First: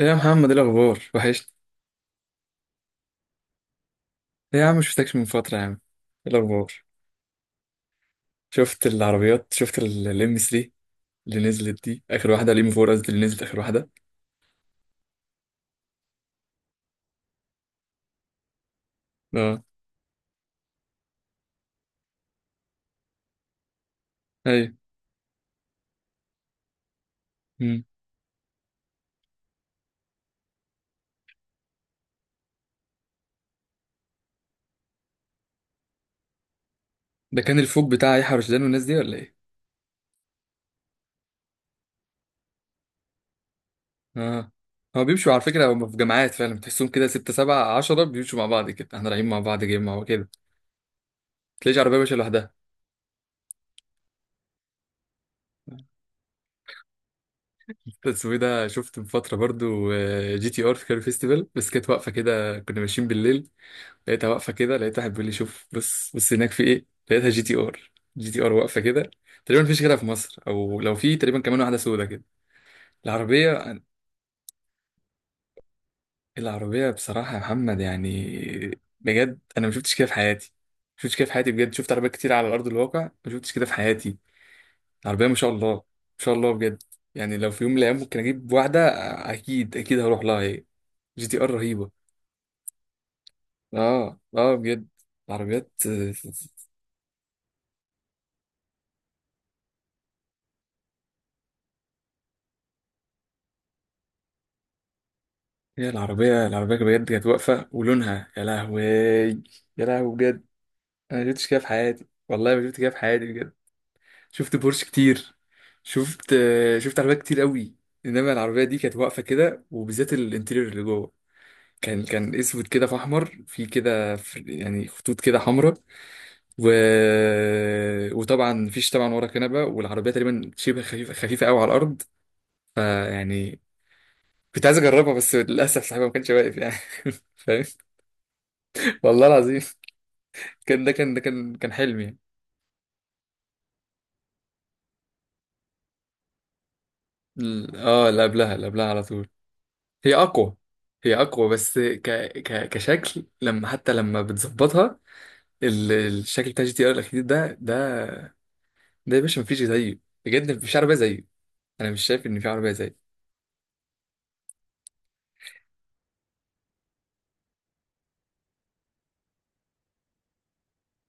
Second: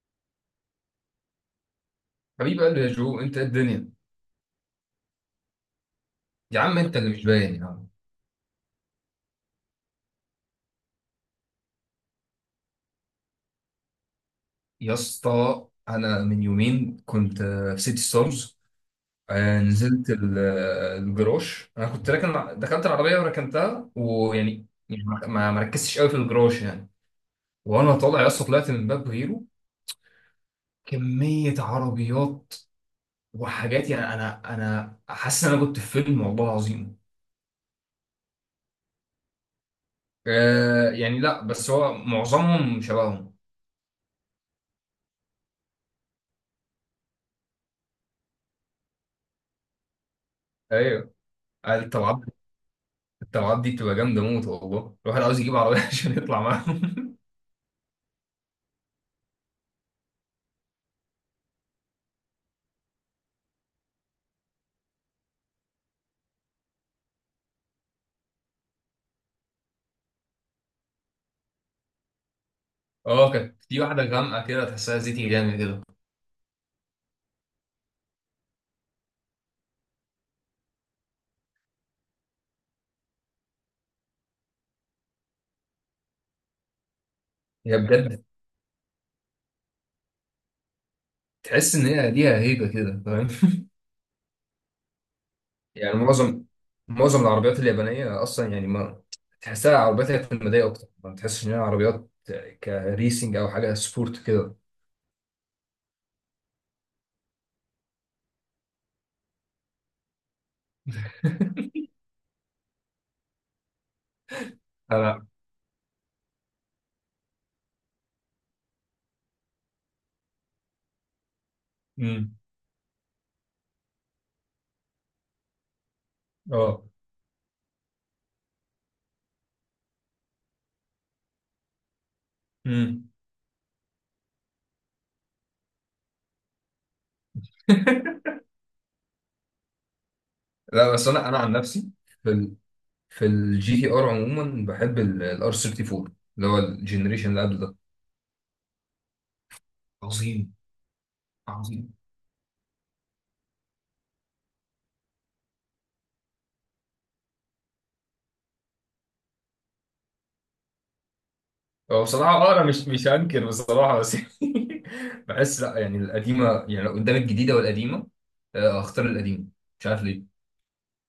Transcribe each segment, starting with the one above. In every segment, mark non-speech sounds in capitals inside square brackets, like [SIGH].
إيه يا محمد، ايه الاخبار؟ وحشت. حبيب قلبي يا جو، انت ايه الدنيا؟ ايه يا عم، شفتكش من فتره يا عم. ايه يا عم الاخبار؟ انت اللي مش باين يا عم. شفت العربيات؟ شفت الام 3 اللي نزلت دي، اخر واحده، الام 4 قصدي، اللي نزلت اخر واحده. يا اسطى انا من يومين كنت في سيتي ستارز. اه. نزلت الجراج. انا كنت راكن، دخلت العربيه وركنتها، ويعني ايوه. يعني ما ركزتش قوي في الجراج يعني. مم. وانا طالع يا اسطى طلعت من باب غيره. كميه عربيات وحاجات، يعني انا حاسس ان انا كنت في فيلم، والله العظيم. ده كان الفوق بتاع يحيى رشدان والناس دي ولا ايه؟ يعني لا، بس هو معظمهم شبههم. اه. هو بيمشوا على فكره، هم في جماعات فعلا، تحسهم كده 6 7 10 بيمشوا مع بعض كده، احنا رايحين مع بعض جيم مع بعض كده. ايوه تلاقيش عربيه ماشيه طبعا. لوحدها. الطلعات دي بتبقى جامده موت، والله الواحد عاوز يجيب عربيه [LAUGHS] عشان يطلع معاهم. اسمه إيه ده؟ شفت من فتره برضو جي تي ار في كاري فيستيفال، بس كانت واقفه كده، كنا ماشيين بالليل. لقيتها واقفه كده، لقيت واحد بيقول لي شوف، بص بص هناك في ايه، لقيتها جي تي ار. جي تي ار واقفه كده. تقريبا مفيش غيرها في مصر، او لو في تقريبا كمان واحده سودا كده. اه، العربيه، كانت في واحده غامقه كده، تحسها زيتي جامد كده. العربيه بصراحه يا محمد يعني، بجد انا ما شفتش كده في حياتي. ما شفتش كده في حياتي بجد، شفت عربيات كتير على ارض الواقع، ما شفتش كده في حياتي. العربيه ما شاء الله، ما شاء الله بجد. يعني لو في يوم هي من الايام ممكن بجد. اجيب واحده، اكيد اكيد هروح لها هي. جي تي ار تحس ان رهيبه. هي ليها هيبه كده، فاهم؟ اه اه بجد. العربيات. [LAUGHS] يعني معظم العربيات اليابانيه اصلا، يعني ما تحسها عربيات اعتماديه اكتر، ما تحسش ان هي عربيات كريسنج او حاجه سبورت كده. هي العربية، العربية بجد كانت واقفة، ولونها يا لهوي، يا لهوي بجد. أنا ما شفتش كده في حياتي، والله ما شفت كده في حياتي بجد. شفت بورش لا لا. كتير، شفت شفت عربيات كتير قوي. إنما العربية دي كانت واقفة كده، وبالذات الانتيريور اللي جوه كان امم. اسود كده، في احمر، في كده، يعني خطوط كده حمراء. و... اه. وطبعا مفيش طبعا ورا كنبه، والعربيه تقريبا شبه خفيفه، خفيفه قوي على الارض. امم. فيعني كنت عايز اجربها، بس للاسف صاحبها ما كانش واقف يعني. [LAUGHS] فاهم؟ [LAUGHS] والله العظيم كان ده لا، بس كان ده انا عن كان كان نفسي حلمي. في ال... في الجي تي ار عموما بحب الار 34، اللي هو الجنريشن اللي قبل ده. اللي قبلها، اللي قبلها على طول. هي عظيم، اقوى، هي اقوى بس عظيم. ك ك كشكل لما حتى لما بتظبطها، الشكل بتاع جي تي ار الاخير ده، ده يا باشا مفيش زيه، بجد مفيش عربيه زيه، انا هو مش شايف بصراحة ان في اه، انا عربيه مش زيه. هنكر بصراحة، بس [LAUGHS] بحس لا، يعني القديمة، يعني لو قدام الجديدة والقديمة اختار القديمة، مش عارف ليه.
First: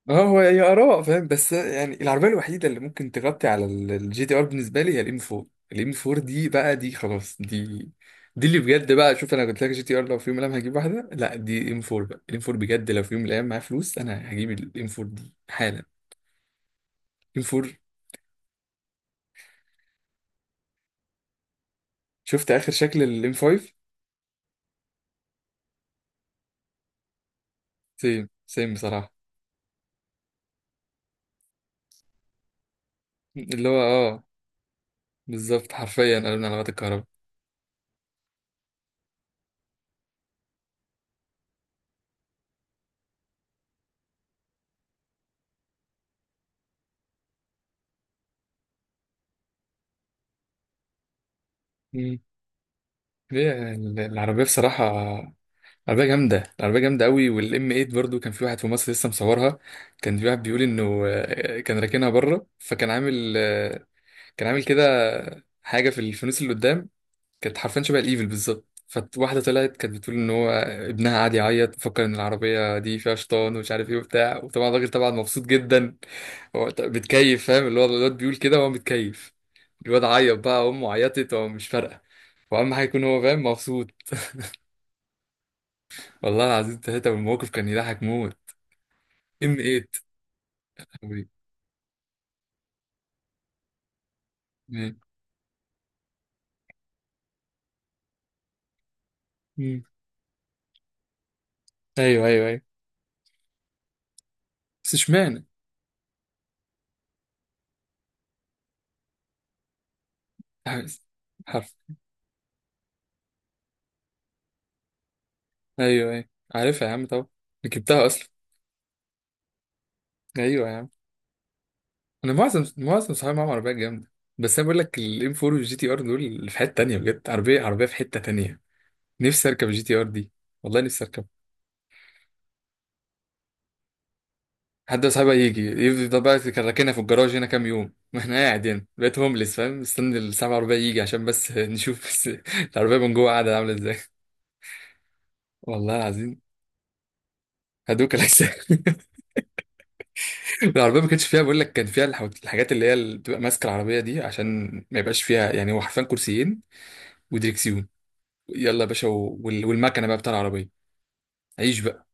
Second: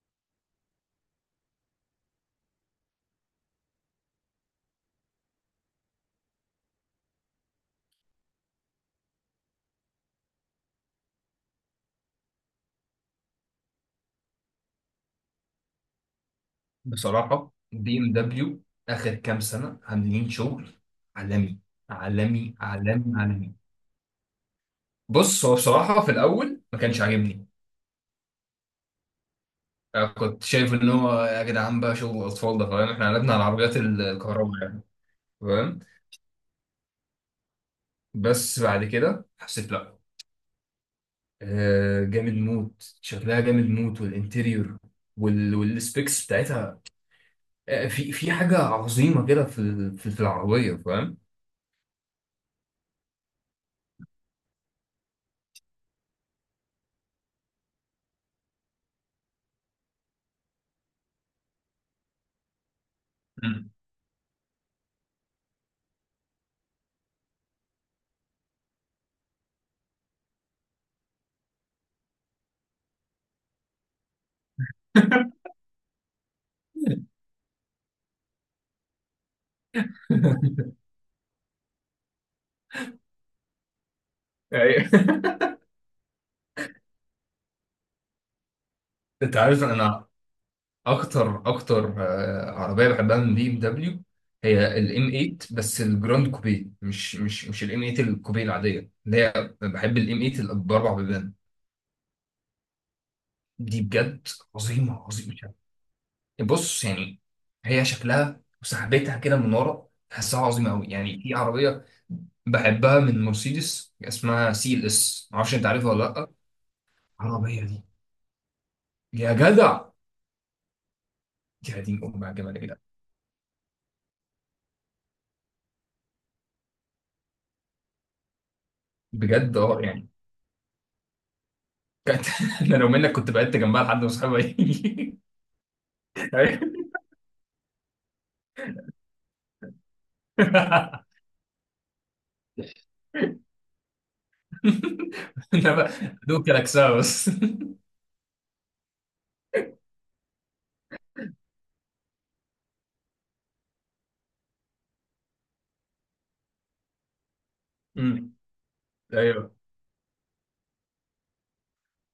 اه، هو هي اراء، فاهم؟ بس يعني العربيه الوحيده اللي ممكن تغطي على الجي تي ار بالنسبه لي هي الام 4. الام 4 دي بقى، دي خلاص، دي اللي بجد بقى. شوف، انا قلت لك جي تي ار لو في يوم من الايام هجيب واحده، لا، دي ام 4 بقى. الام 4 بجد، لو في يوم من الايام معايا فلوس انا هجيب الام 4 دي حالا. ام بصراحة 4. بي ام دبليو اخر كام سنة عاملين شغل عالمي، شفت عالمي، اخر شكل عالمي، الام عالمي. 5؟ بص، هو بصراحة في الاول ما كانش عاجبني. سيم سيم بصراحه. كنت شايف ان هو يا جدعان بقى شغل اطفال ده فاهم، احنا قلبنا على اللي هو العربيات الكهرباء يعني، بالظبط، فاهم. حرفيا قالوا لنا على الغطا الكهرباء. بس بعد كده حسيت لا، جامد موت، شكلها جامد موت، والانتيريور والسبيكس بتاعتها. في حاجه عظيمه كده في العربيه، فاهم. مم. هي العربيه بصراحه عربية جامدة، العربية جامدة قوي. والام 8 برضو، كان في واحد في مصر لسه مصورها، كان في واحد بيقول انه كان راكنها بره، فكان عامل مم. كان عامل كده حاجة في الفانوس اللي قدام، كانت حرفيا شبه الايفل بالظبط. فواحدة طلعت كانت بتقول ان هو ابنها قاعد يعيط، فكر ان العربية دي فيها شيطان، ومش عارف ايه وبتاع، وطبعا الراجل طبعا مبسوط جدا. هو بيتكيف، فاهم؟ اللي هو الواد بيقول كده وهو متكيف، الواد عيط بقى، امه عيطت، هو مش فارقة، واهم حاجة يكون هو فاهم مبسوط. أيوة. [LAUGHS] والله العظيم ثلاثة، والموقف كان يضحك موت. انت ام عارف 8. انا أمريكا. اكتر عربيه بحبها من بي ام دبليو هي الام مم. 8، بس الجراند كوبي، مش الام 8 الكوبي العاديه، اللي هي مم. بحب الام 8 باربع بيبان أيوه أيوه أيوه. دي بجد. بس عظيمه، عظيمه. إشمعنى؟ بص يعني، هي شكلها وسحبتها كده من ورا تحسها عظيمه قوي عارف. يعني. في عارف. عربيه بحبها من مرسيدس اسمها سي ال اس، معرفش انت عارفها ولا أيوه أيوه، لا. عارفها يا عم طبعا، العربيه دي ركبتها أصلا. يا جدع، أيوه يا عم. يا دين ام على أنا الجمال يا معظم جدع. معظم صحابي معاهم عربيات جامدة. بس أنا بقول لك، الام 4 والجي تي ار دول اللي في حتة تانية، بجد عربية، عربية في حتة تانية. نفسي بجد أركب اه الجي تي ار يعني. دي، والله نفسي أركب. كانت [LAUGHS] انا لو منك كنت بعدت جنبها لحد ما اصحابها حد من يجي. صاحبي يجي يفضل بقى، كان [LAUGHS] راكنها في الجراج هنا كام يوم، [LAUGHS] واحنا قاعد هنا بقيت هومليس فاهم، مستني الساعة العربية يجي عشان بس نشوف، بس [LAUGHS] العربية من جوه قاعدة عاملة ازاي. [LAUGHS] انا بقى والله العظيم دوك كلاكسها بس. هدوك الأجسام. [LAUGHS] العربية ما كانتش فيها، بقول لك كان فيها الحاجات اللي هي اللي بتبقى ماسكة العربية دي عشان ما يبقاش فيها يعني، هو حرفيا كرسيين ودريكسيون. أمم. يلا يا باشا ايوه. والمكنة بقى بتاع العربية، عيش بقى.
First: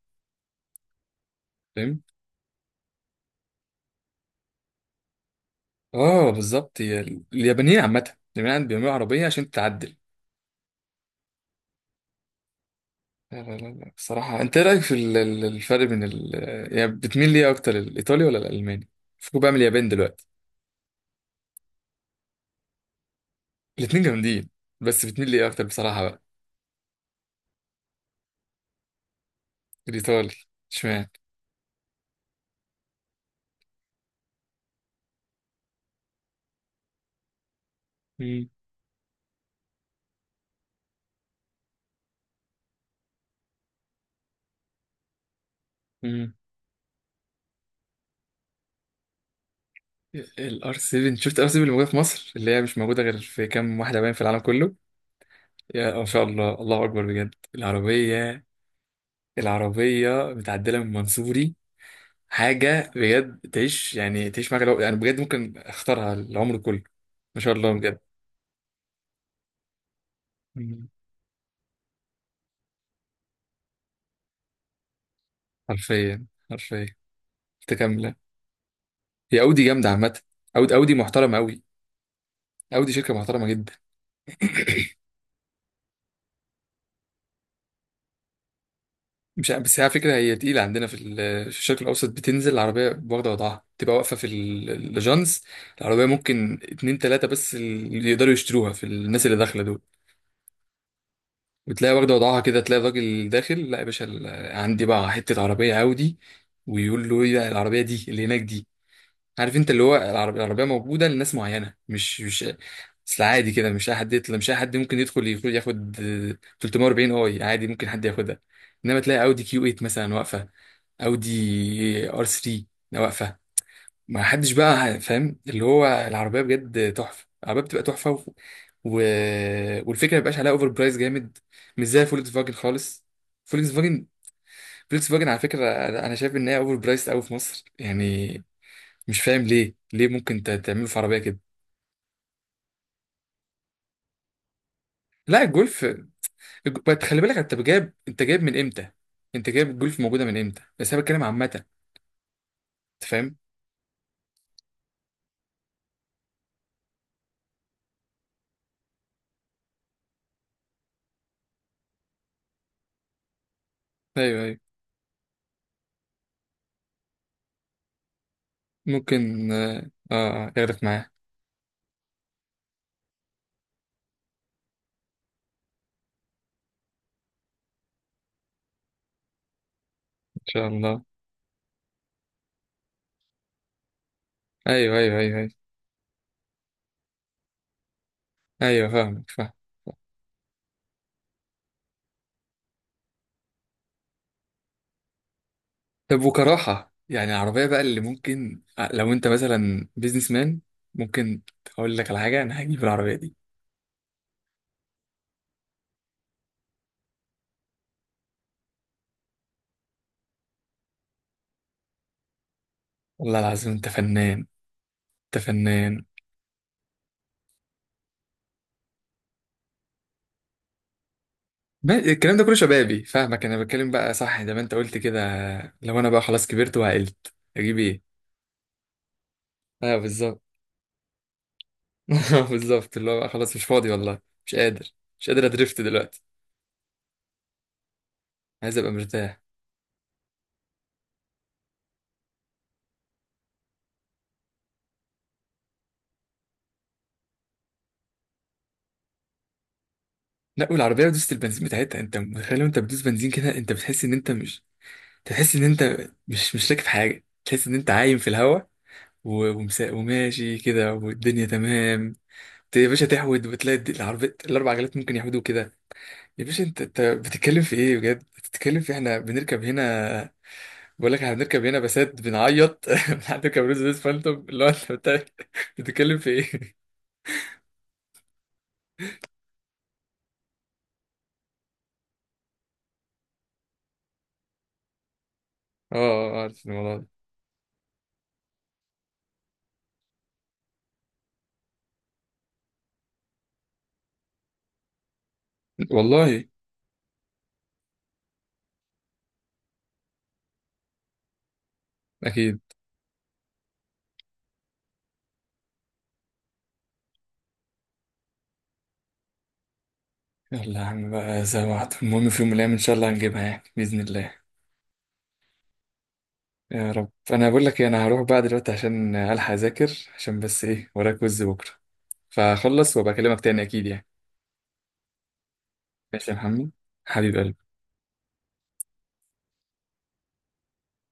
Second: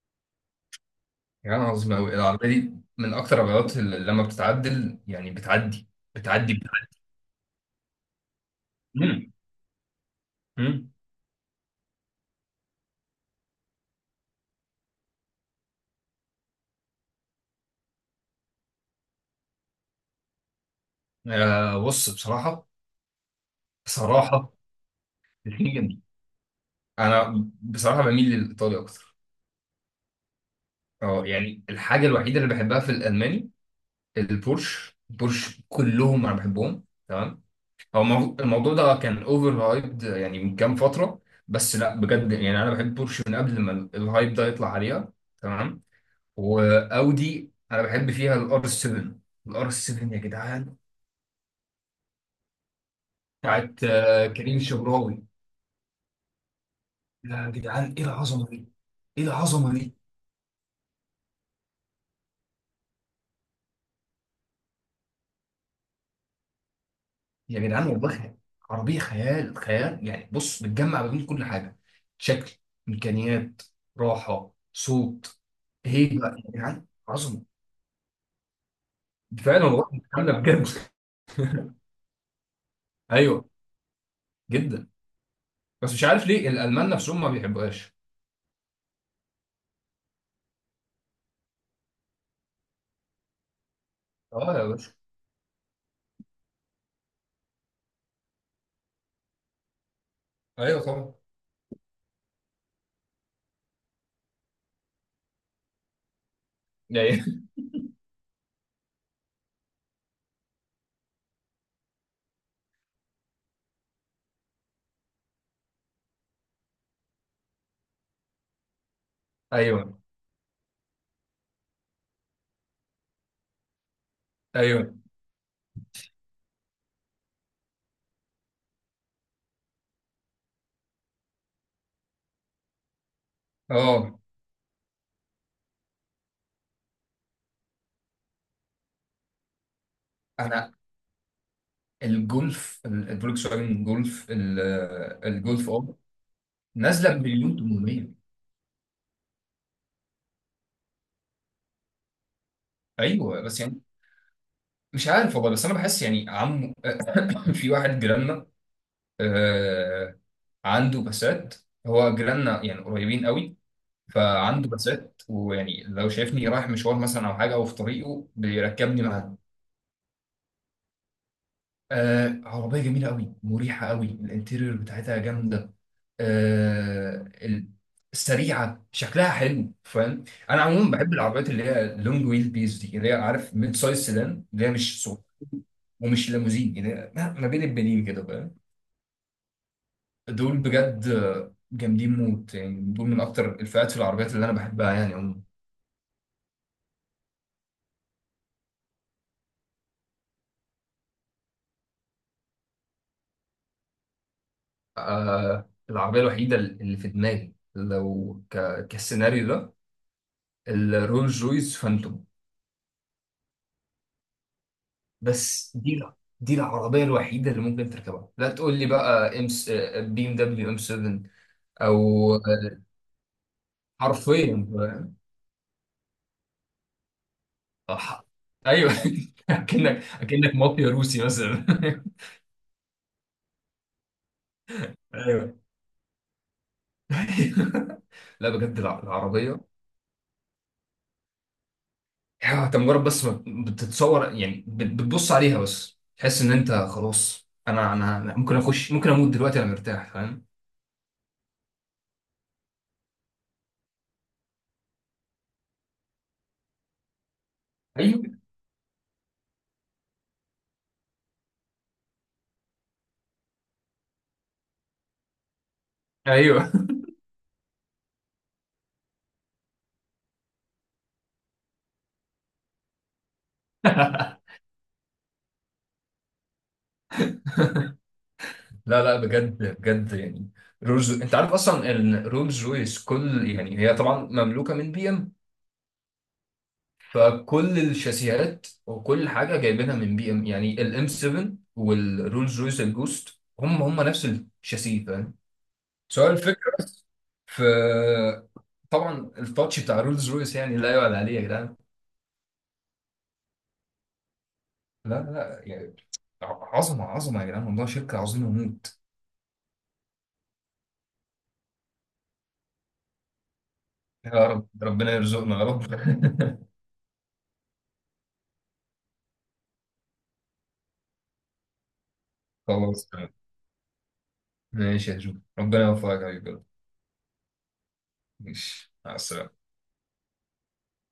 يا، يعني عظيم فاهم؟ قوي العربيه دي. من اكتر العربيات اللي لما بتتعدل، يعني بتعدي، اه بتعدي. بالظبط، هي اليابانيين عامة، اليابانيين بيعملوا عربية مم. عشان تتعدل. مم. لا لا لا لا، الصراحة، انت ايه رأيك في الفرق بين يعني بتميل ليه اكتر، الايطالي ولا الالماني؟ فكوا بقى من اليابان دلوقتي. بص بصراحة، الاتنين جامدين. بصراحة بس بتميل ليه اكتر غير. بصراحة بقى؟ أنا بصراحة بميل للإيطالي أكتر. الايطالي؟ اشمعنى؟ أه يعني الحاجة الوحيدة اللي بحبها في الألماني البورش. البورش كلهم أنا بحبهم تمام. هو الموضوع ده كان أوفر هايبد يعني من كام فترة، بس لا بجد يعني أنا بحب بورش من قبل ما الهايب ده يطلع عليها. تمام. مم. وأودي أنا بحب فيها الآر 7. الآر 7 يا الار جدعان، 7، شفت الار 7 اللي موجوده في مصر، اللي هي مش موجوده غير في كام بتاعت واحده باين في العالم كريم كله؟ الشبراوي. يا ما شاء الله، الله اكبر بجد يا جدعان، إيه العربيه. العظمة دي! ايه العظمه دي! العربيه متعدله من منصوري، حاجه بجد تعيش يعني، تعيش معاك لو يعني، بجد ممكن اختارها العمر كله. ما شاء يا الله جدعان بجد. والله خيال. عربيه خيال خيال، يعني بص مم. بتجمع ما بين كل حاجه: شكل، امكانيات، راحه، صوت، حرفيا هيبه. يا حرفيا. جدعان عظمه. متكامله. هي اودي فعلا والله جامده عامه، بتتكلم بجد. اودي، اودي [LAUGHS] محترمه قوي، اودي شركه ايوه، محترمه جدا. جدا. بس مش عارف ليه الالمان نفسهم ما بيحبوهاش. مش عارف- بس هي على فكرة، هي تقيلة عندنا في في الشرق الأوسط. بتنزل العربية واخدة وضعها، تبقى واقفة في اه يا باشا. الجانز. العربية ممكن اتنين تلاتة بس اللي يقدروا يشتروها في الناس اللي داخلة دول، ايوه طبعا. وتلاقي واخدة وضعها كده، تلاقي الراجل داخل، لا يا باشا، عندي بقى حتة عربية عاودي، ويقول له ايه يعني. ده العربية دي اللي هناك دي؟ عارف انت، اللي هو العربيه موجوده لناس معينه، مش اصل عادي كده، مش اي حد يطلع، مش اي حد ممكن يدخل ياخد 340 اي عادي ممكن حد ياخدها. انما تلاقي اودي [LAUGHS] كيو 8 ايوه. مثلا واقفه، اودي ار 3 واقفه، ما حدش ايوه. بقى فاهم اللي هو العربيه بجد تحفه، العربيه بتبقى تحفه. و... والفكره ما بيبقاش عليها اوفر برايس جامد، مش زي فولكس فاجن خالص. فولكس فاجن، اه. فولكس فاجن على فكره، انا شايف ان هي اوفر برايس قوي في مصر يعني، مش فاهم ليه، ليه ممكن انا تعمله في عربيه كده. الجولف الفولكس واجن جولف لا، الجولف، الجولف، اه بس نازله خلي بالك، انت بمليون جايب 800. انت جايب من امتى، انت جايب الجولف موجوده من امتى؟ بس انا بتكلم عامه، انت فاهم. ايوه، بس يعني مش عارف والله، بس انا بحس يعني عم. [COUGHS] في واحد جيراننا آه، عنده بسات. هو جيراننا يعني قريبين قوي. ايوه ايوه، فعنده بسات، ويعني لو شايفني رايح مشوار مثلا او حاجه او في طريقه بيركبني معاه. ممكن ياخدك معاه. عربيه جميله قوي، مريحه قوي، الانتيريور بتاعتها جامده، آه، ال- سريعه، شكلها حلو، فاهم. ان انا شاء عموما الله. بحب العربيات اللي هي لونج ويل بيز دي، اللي هي عارف ميد سايز سيدان، اللي هي ايوه مش ايوه صغيرة ايوه ايوه ومش ليموزين، اللي هي ما بين البنين كده. ايوه، فاهمك، فاهم. دول بجد جامدين موت، يعني دول من اكتر الفئات في العربيات اللي انا بحبها يعني عموما. طب وكراحه يعني العربيه بقى اللي ممكن، لو انت مثلا بيزنس مان، ممكن اقول لك على حاجه، انا هجيب العربيه دي. العربيه الوحيده اللي في دماغي لو كالسيناريو ده الرولز رويس فانتوم. والله العظيم انت فنان، انت بس دي، فنان. دي العربيه الوحيده اللي ممكن تركبها. لا تقول لي بقى ام بي ام دبليو ام 7 او الكلام ده كله شبابي فاهمك، انا بتكلم بقى صح زي ما حرفيا انت قلت كده. لو انا بقى خلاص كبرت وعقلت، اجيب ايه؟ أح... ايوه. [LAUGHS] اه اكنك بالظبط، اكنك مافيا روسي مثلا. [LAUGHS] بالظبط اللي هو بقى خلاص مش فاضي والله، مش قادر، [LAUGHS] مش قادر ايوه. ادريفت دلوقتي، [LAUGHS] لا عايز بجد ابقى مرتاح. العربيه انت مجرد بس ما بتتصور. يعني بتبص عليها بس تحس ان انت خلاص. انا، أنا ممكن اخش، ممكن اموت دلوقتي، انا مرتاح فاهم. لا، والعربيه دوست البنزين بتاعتها انت متخيل؟ وانت بتدوس بنزين كده، انت بتحس ان انت مش، تحس ان انت مش راكب حاجه، تحس ان انت عايم ايوه في الهواء، وماشي كده، والدنيا تمام. يا باشا تحود وتلاقي العربية الأربع عجلات ممكن يحودوا كده. يا باشا ايوه. انت بتتكلم في ايه بجد؟ بتتكلم في احنا بنركب هنا؟ بقول لك احنا بنركب هنا بسات بنعيط، [LAUGHS] بنركب روز بس فانتوم، [LAUGHS] اللي هو انت بتتكلم في ايه؟ [LAUGHS] لا لا بجد بجد يعني. رولز، انت عارف اصلا ان رولز رويس كل، يعني هي طبعا مملوكه من بي ام، اه اه اه، عارف الموضوع ده. فكل الشاسيهات وكل حاجه جايبينها من بي ام. يعني الام 7 والرولز رويس الجوست هم نفس الشاسيه، فاهم. سؤال والله الفكرة في. طبعا التاتش بتاع رولز رويس يعني لا يعلى عليه يا جدعان. اكيد. لا، لا يعني. عظمة، عظمة يا جدعان، والله شركة عظيمة موت. يلا يا عم بقى زي ما وعد. المهم في يوم من الايام ان شاء الله هنجيبها يعني باذن الله. يا رب، ربنا يرزقنا يا رب. [LAUGHS] يا رب. انا بقول لك ايه، انا هروح بقى دلوقتي عشان الحق اذاكر، عشان بس ايه، ورايا كويز بكره، فخلص خلاص وابقى تمام. اكلمك تاني اكيد يعني. ماشي يا جو، ربنا يوفقك يا ماشي يا حبيبي. محمد، حبيبي. ماشي، مع السلامة.